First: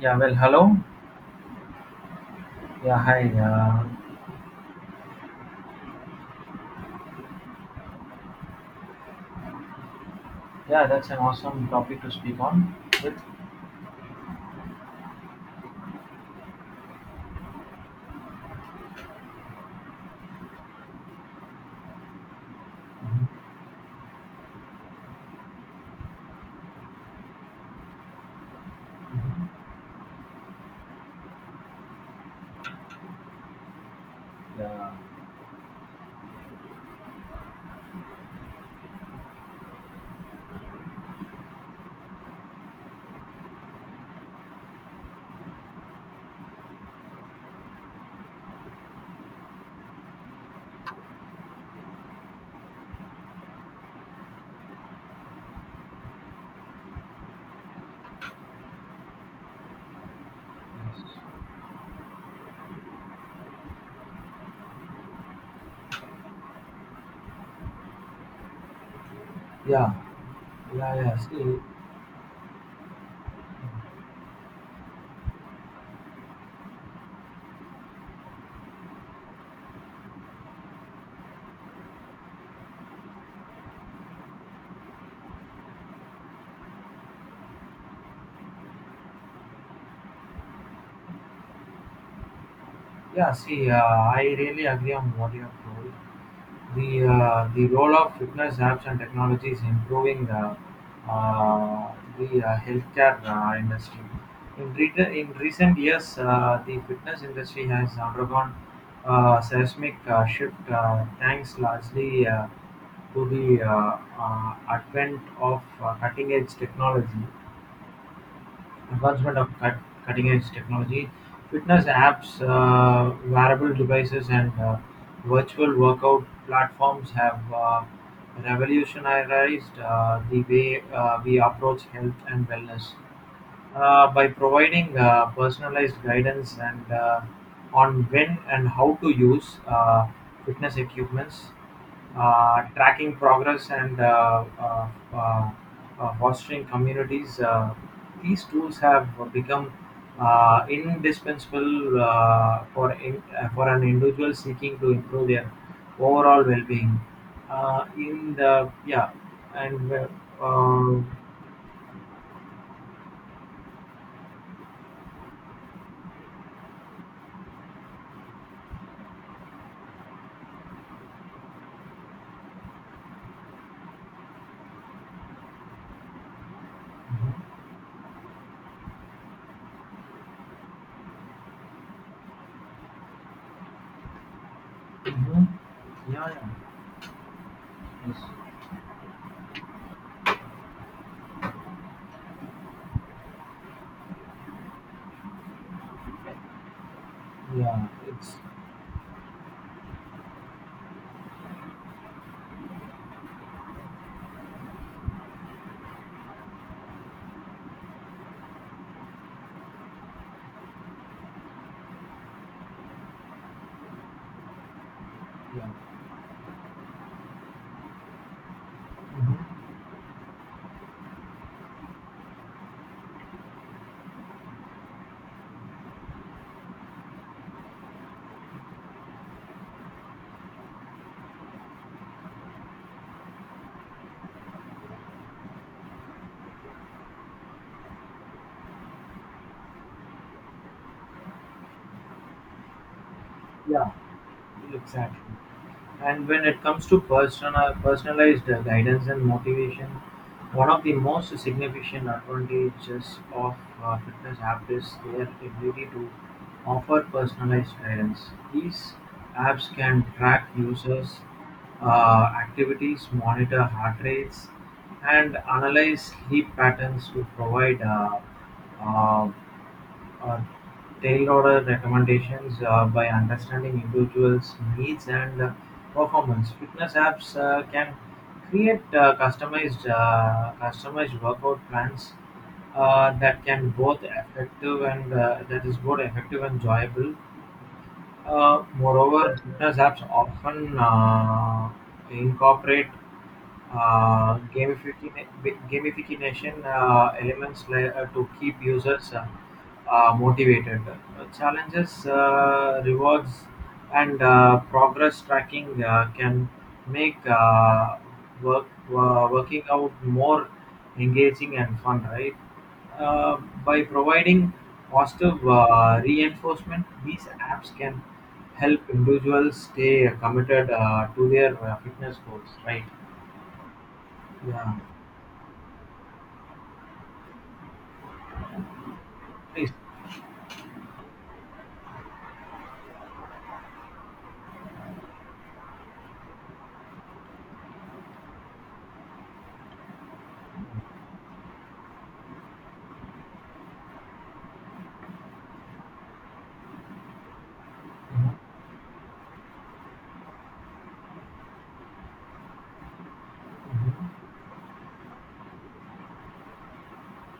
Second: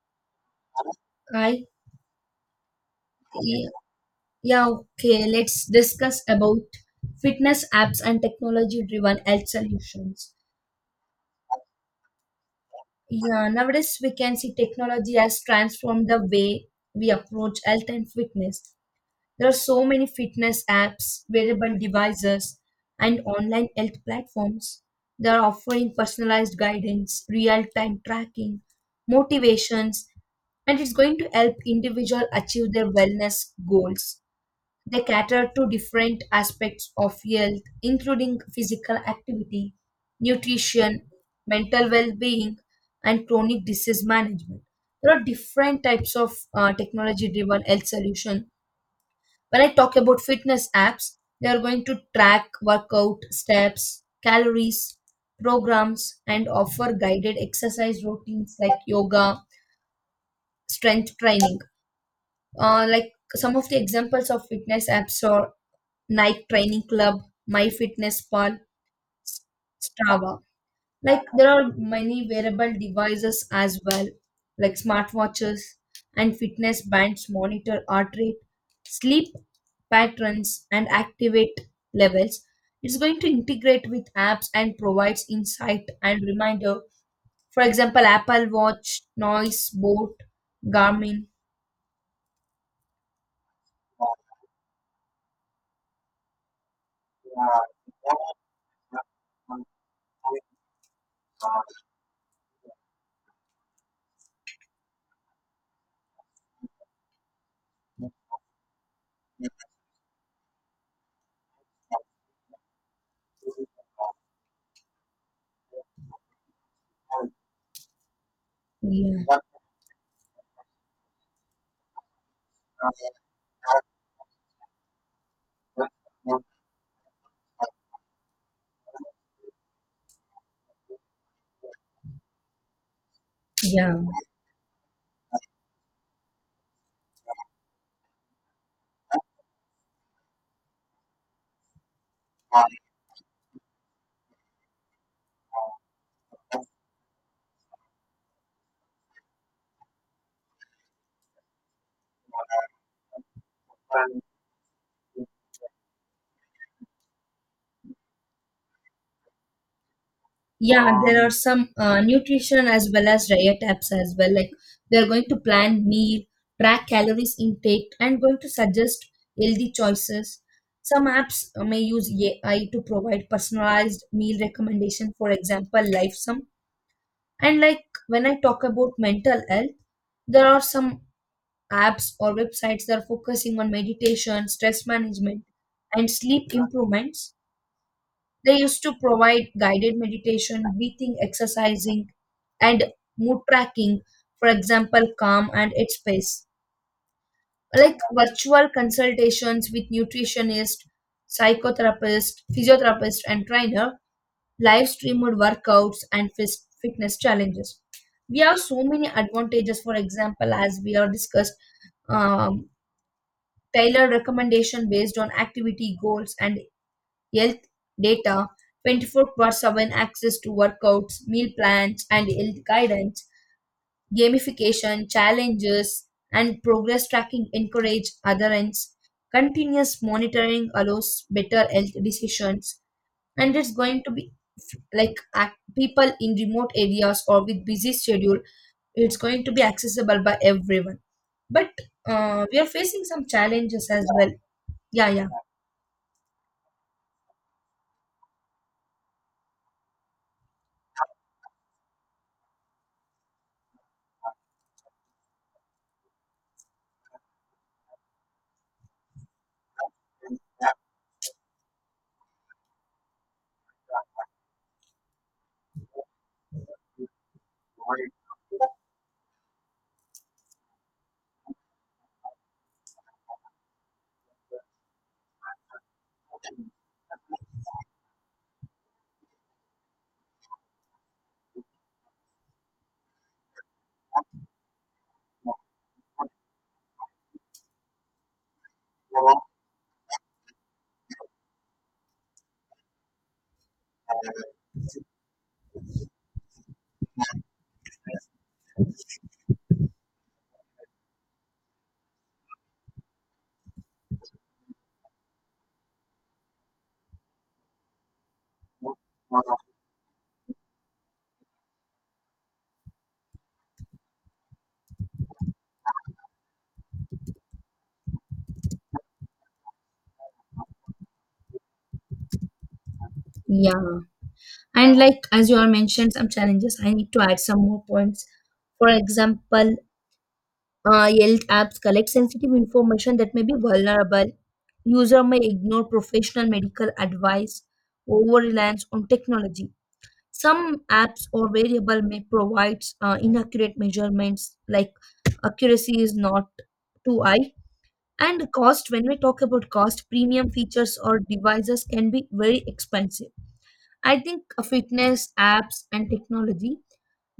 Yeah, well, hello. Hi. Yeah, hi. Yeah, yeah, okay. Let's discuss about fitness apps and technology-driven health solutions. Yeah, that's an awesome topic to speak on with. Yeah, nowadays we can see technology has transformed the way we approach health and fitness. There are so many fitness apps, wearable devices, and Mhm, online health platforms. They are offering personalized guidance, real-time tracking, mhm. motivations, and it's going to help individual achieve their wellness goals. Yeah, They cater to different aspects of health, including physical activity, nutrition, mental well being, and chronic disease management. There are different types of technology driven health solution. When I talk about fitness apps, they are going to track workout steps, calories, programs, and offer guided exercise routines like yoga, strength training. Like some of the examples of fitness apps are Nike Training Club, MyFitnessPal, yes, yeah, Strava. yeah, yeah. Like there See, are many wearable devices as well, like smartwatches and fitness bands monitor heart rate, sleep patterns, and activate levels. It's going to integrate with apps and provides insight and reminder. For example, Apple Watch, Noise, Boat, Garmin. yeah, see, I really agree on what you have told. The role of fitness apps and Yeah. technology is improving, uh, the healthcare industry. In recent years, the fitness industry has undergone seismic shift, thanks largely to the advent of cutting edge technology. Advancement of cut, cutting-edge technology, fitness apps, wearable devices, and virtual workout platforms have revolutionized the way we approach health and wellness Yeah. By providing personalized guidance and on when and how to use fitness equipments, tracking progress and uh, fostering communities. These tools have become indispensable for an individual seeking to improve their overall well-being. In the yeah, and Yeah, mhm, there are some nutrition as well as diet apps as well. Like they are going to plan meal, track calories intake, and going to suggest healthy choices. Some apps may use AI to provide personalized meal recommendation. For example, LifeSum. And like when I talk about mental health, there are some apps or websites that are focusing on meditation, stress management, mhm, and yeah, yeah. sleep improvements. Yes. They used to provide guided meditation, breathing, exercising, and mood tracking, for example, Calm and Headspace. Yeah, Like it's virtual consultations with nutritionist, psychotherapist, physiotherapist, and trainer, live streamed workouts, and fitness challenges. We have so many advantages, for example, as we are discussed, um, tailored recommendation based on yeah. activity goals and health data 24 Hmm. 7 access to workouts, meal plans, and health guidance, gamification challenges and progress tracking encourage adherence, continuous monitoring allows better health decisions, and it's going to be like people in remote areas or with busy schedule, it's going to be accessible by everyone. But we are facing some challenges Yeah, as well. Yeah, exactly. yeah. And when it comes to personalized guidance and motivation, one of the most significant advantages of fitness apps is their ability to offer personalized guidance. These apps can track users' activities, monitor heart rates, and analyze sleep patterns to provide uh, Uh, tailored order recommendations by understanding individuals' needs and performance. Fitness apps can create customized workout plans that is both effective and enjoyable. Moreover, fitness apps often incorporate uh, gamification, gamification elements to keep users motivated. Challenges, rewards, and progress tracking can make working out more engaging and fun, right? Uh, by providing positive reinforcement, these apps can help individuals stay committed to their fitness goals, right? Yeah, Yeah, and like as you all mentioned, some challenges. I need to add some more points. For please. example, Yelp apps collect sensitive information that may be vulnerable. User may ignore professional medical advice, over reliance on technology. Some apps or variable may provide inaccurate measurements, like accuracy is not too high. Mhm, And cost, when we talk about cost, premium features or devices can be very expensive. mhm, I think fitness, apps, and technology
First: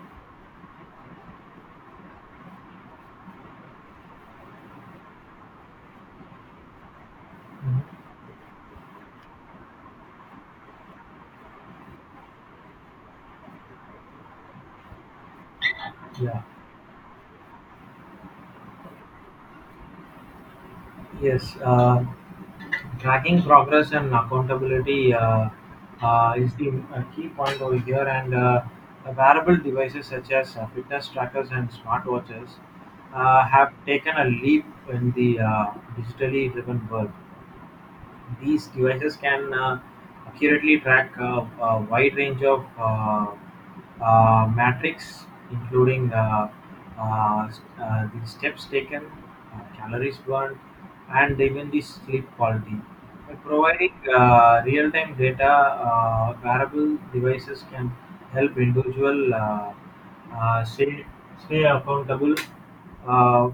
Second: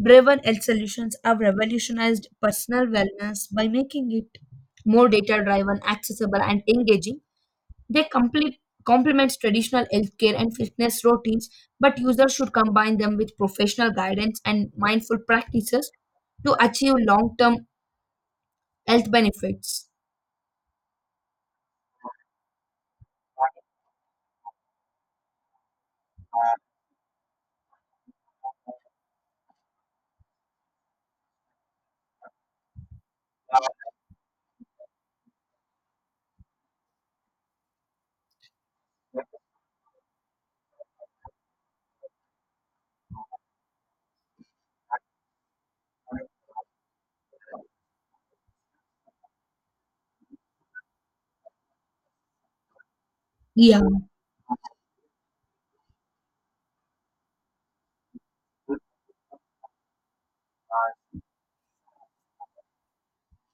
driven health solutions have revolutionized personal wellness by making it more data driven, accessible, and engaging. mhm. They complete complements traditional healthcare and fitness routines, but users should combine them with professional guidance and mindful practices Yeah. to achieve long term health benefits. Yes. Tracking progress and accountability is the key point over here, and the wearable devices such as fitness trackers and smartwatches have taken a leap in the digitally driven world. These devices can accurately track a wide range of metrics, including the steps taken, calories burned, and even the sleep quality. By Yeah, providing real-time data, wearable devices can help individual uh, stay, stay accountable. Uh,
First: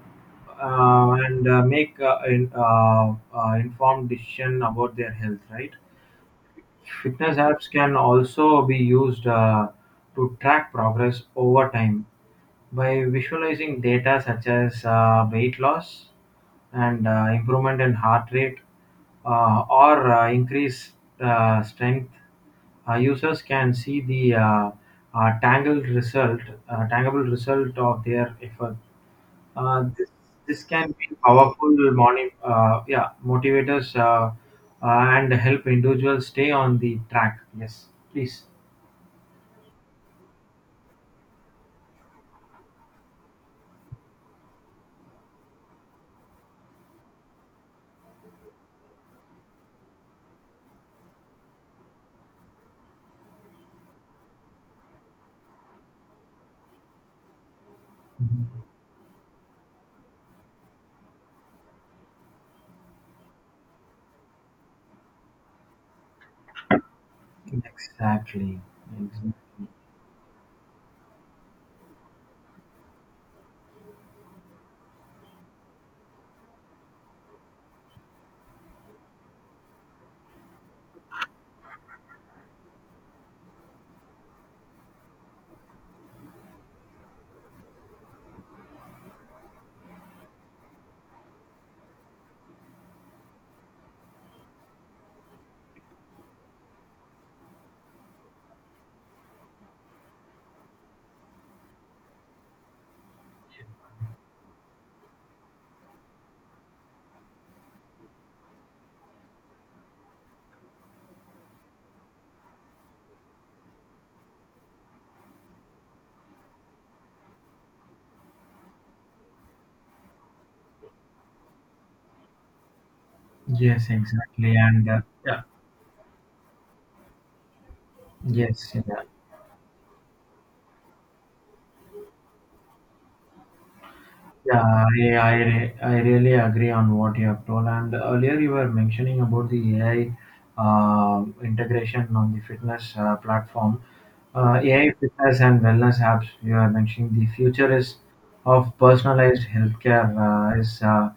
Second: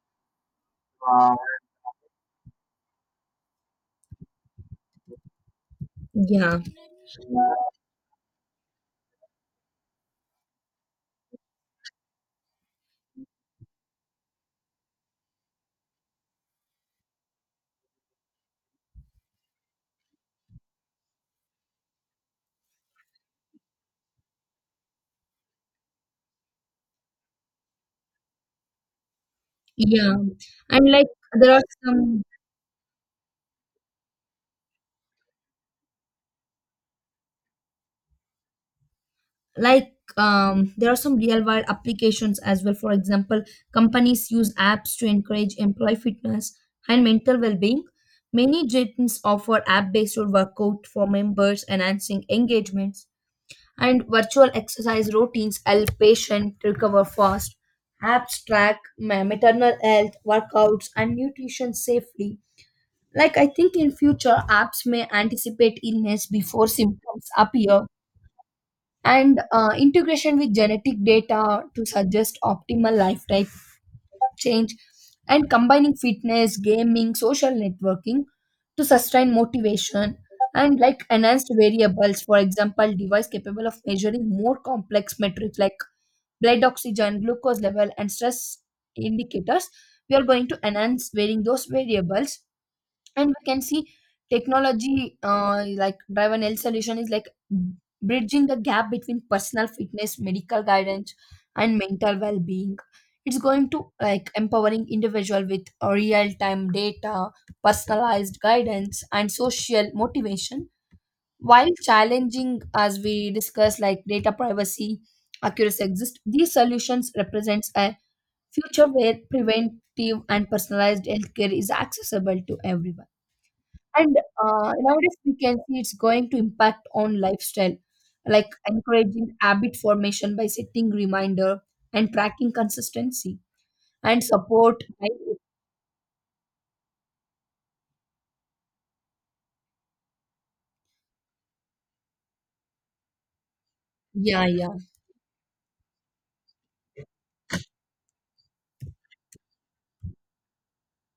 and make, informed decision about their health, right? yeah. Fitness apps can also be used to track progress over time by visualizing data such as weight loss and improvement in heart rate or increased strength. Users can see the tangled result tangible result of their effort. uh, this Yeah, this and can like be there are powerful some, motivators. And help individuals stay on the track. Yes, please. like, um, there are some real world applications as well. For example, companies use apps to encourage employee fitness and mental well-being. Many gyms offer app-based workout for members, enhancing engagements, and virtual exercise routines help patients recover fast. Apps Mhm. track maternal health, workouts, and nutrition safely. Like I think in future, apps may anticipate illness before symptoms appear, Exactly. Exactly. and integration with genetic data to suggest optimal lifestyle change, and combining fitness, gaming, social networking to sustain motivation, and like enhanced variables, for example, device capable of measuring more complex metrics like blood oxygen, glucose level, and stress indicators. We are going to enhance wearing those variables, and we can see technology like driver L solution is like bridging the gap between personal fitness, medical guidance, and mental well-being. It's going to like empowering individual with real-time data, personalized guidance, and social motivation. While challenging, as we discuss, like data privacy, accuracy exist, these solutions represents a future where preventive and personalized healthcare is accessible to everyone. Yes, And exactly. And nowadays we yeah, can see it's going to impact on lifestyle, like yes, yeah, encouraging habit formation by setting reminder and tracking consistency and yeah. support. By, I really agree on what you have told. And earlier you were mentioning about the AI integration on the fitness platform. yeah, yeah, AI fitness and wellness apps you are mentioning. The future is of personalized healthcare is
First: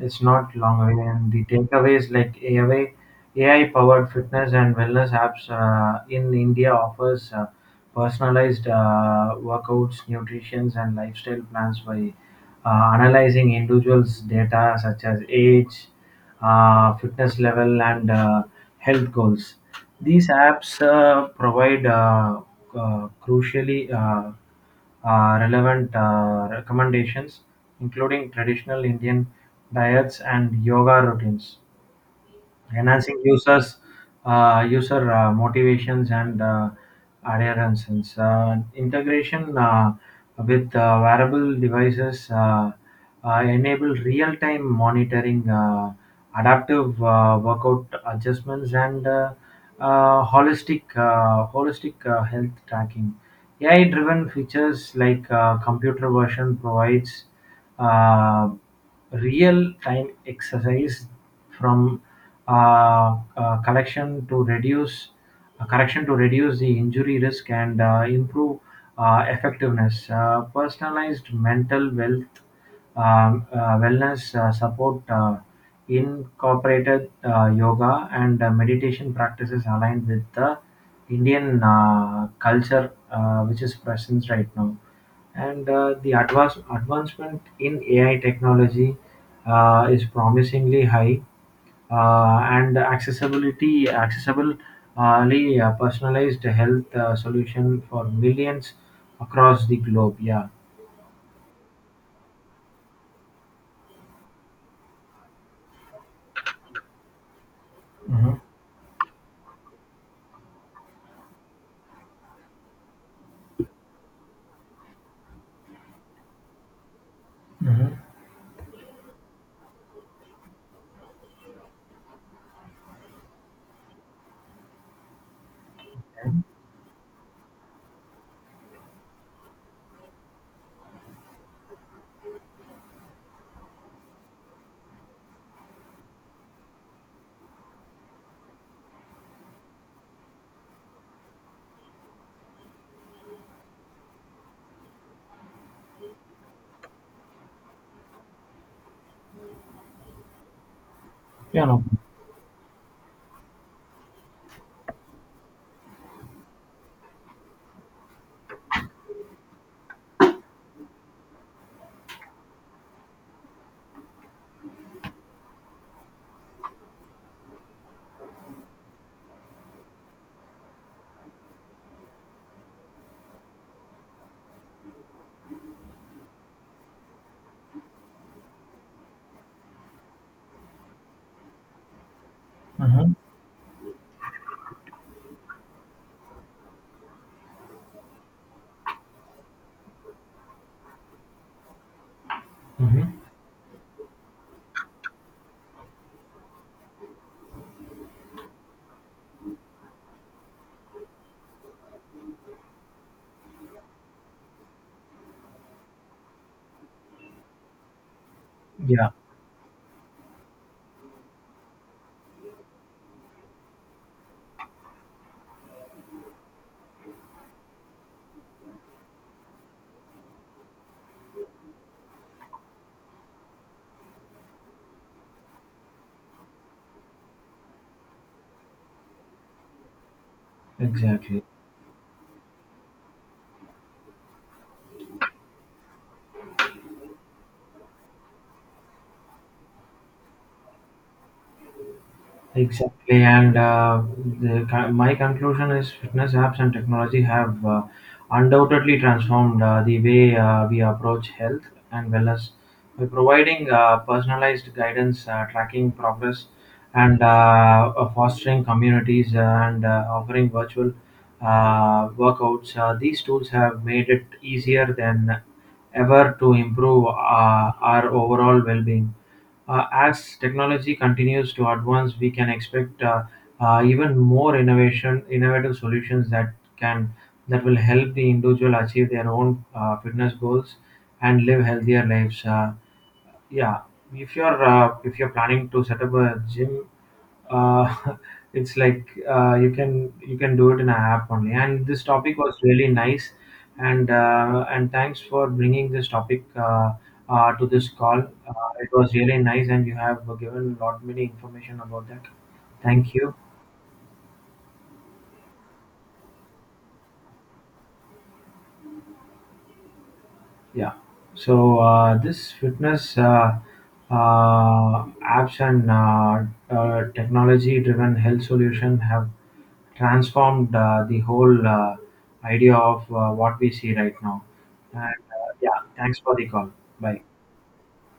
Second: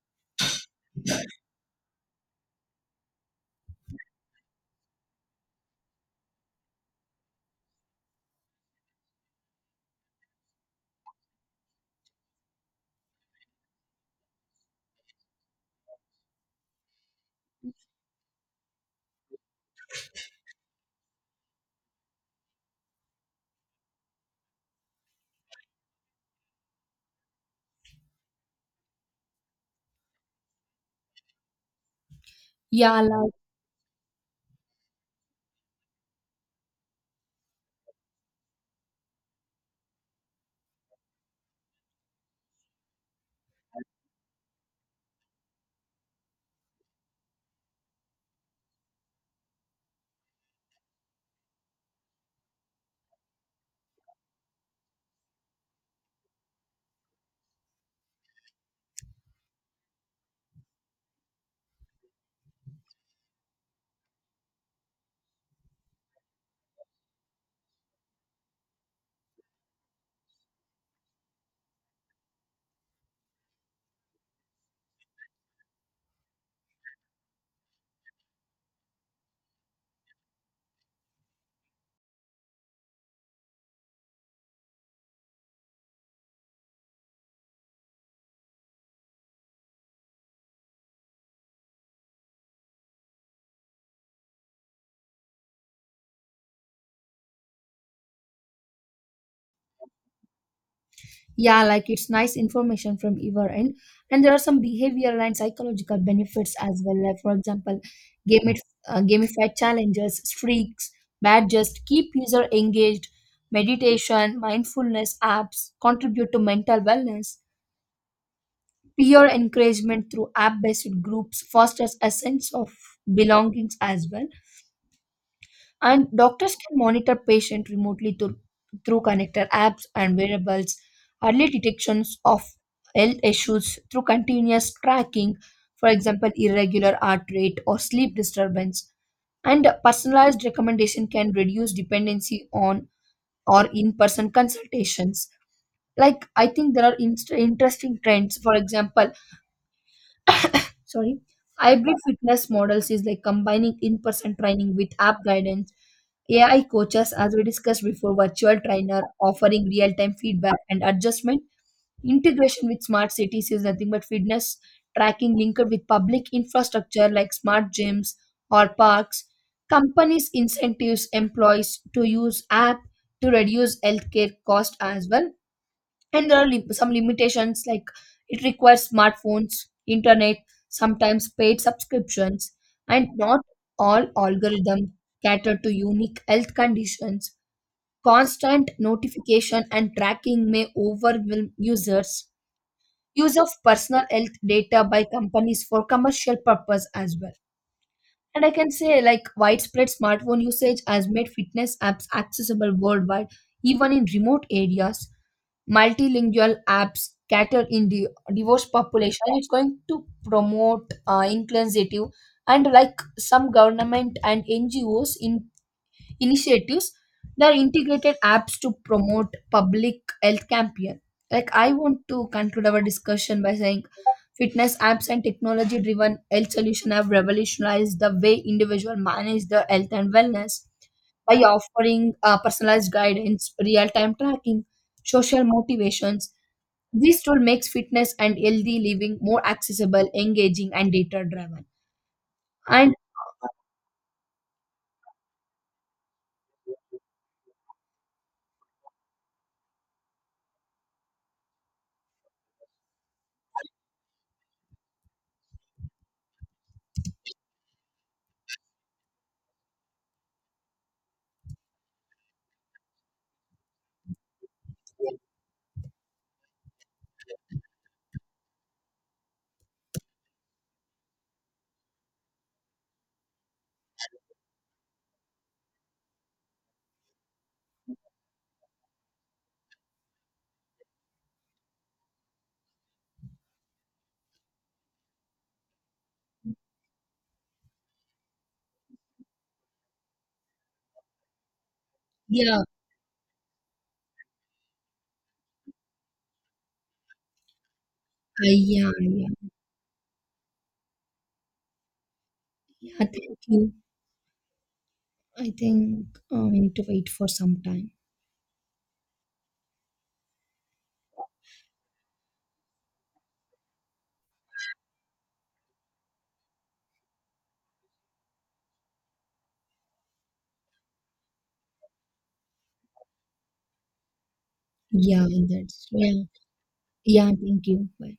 it's not long away, and the takeaways like AI powered fitness and wellness apps in India offers personalized workouts, nutrition, and lifestyle plans by analyzing individuals' data such as age, fitness level, and health goals. These apps provide crucially relevant recommendations, including traditional Indian diets and yoga routines, yeah, enhancing like, user motivations and adherence. Integration with wearable devices enable real-time monitoring, adaptive workout adjustments, and holistic health tracking. AI driven features like computer version provides uh, real time exercise from collection to reduce correction to reduce the injury risk and improve effectiveness. Personalized mental wealth wellness support incorporated yoga and meditation practices aligned with the Indian culture which is present right now, and the advancement in AI technology is promisingly high, and accessibility accessible, personalized health solution for millions across the globe, yeah. yeah, like it's nice information from either end, and there are some behavioral and psychological benefits as well. Like for example, Mm-hmm. game gamified challenges, streaks, badges keep user engaged. Meditation, mindfulness apps contribute to mental wellness. Mm-hmm. Peer encouragement through app based groups fosters a sense of belongings as well. And doctors can monitor patient remotely through connector apps and wearables, early detections of health issues through continuous tracking, for example, irregular heart rate or sleep disturbance. And personalized recommendation can reduce dependency on or in person consultations. Like, I think there are interesting trends. For example, sorry, hybrid fitness models is like combining in-person training with app guidance, AI coaches, as we discussed before, virtual trainer offering real-time feedback and adjustment, integration with smart cities is nothing but fitness tracking linked with public infrastructure like smart gyms or parks. Companies incentives employees to use app to reduce healthcare cost as well. And there are some limitations like it requires smartphones, internet, sometimes paid subscriptions, and Mm-hmm. not all algorithms cater to unique health conditions, constant notification and tracking may overwhelm users, Hmm, use of personal health data by companies for commercial purpose as well. And I can say like widespread smartphone usage has made fitness apps accessible worldwide even in remote areas. Multilingual apps cater in the divorce yeah, population, it's going to promote inclusive. And like some government and NGOs in initiatives, there are integrated apps to promote public health campaign. Like I want to conclude our discussion by saying fitness apps and technology driven health solution have revolutionized the way individual manage their health and wellness by exactly. offering personalized guidance, real time tracking, social motivations. This tool makes fitness and healthy living more accessible, engaging, and data driven. And Exactly, my conclusion is fitness apps and technology have undoubtedly transformed the way we approach health and wellness by providing personalized guidance, tracking progress, and fostering communities and offering virtual workouts. These tools have made it easier than ever to improve our overall well-being. As technology continues to advance, we can expect even more innovative solutions that will help the individual achieve their own fitness goals and live healthier lives. Yeah, if you're planning to set up a gym, uh, it's like, you can, you can do it in an app only, and this topic was yeah, really nice, and thanks for bringing this topic to this call. It yeah, was yeah, really nice and you have given a lot many information about that. yeah. Thank you. Thank you. I think we need to wait for some time. Yeah. So this fitness apps and technology-driven health solution have transformed the whole idea of what we see right now. And Yeah, yeah, that's thanks yeah, for the call. Bye. yeah. Thank you. Bye.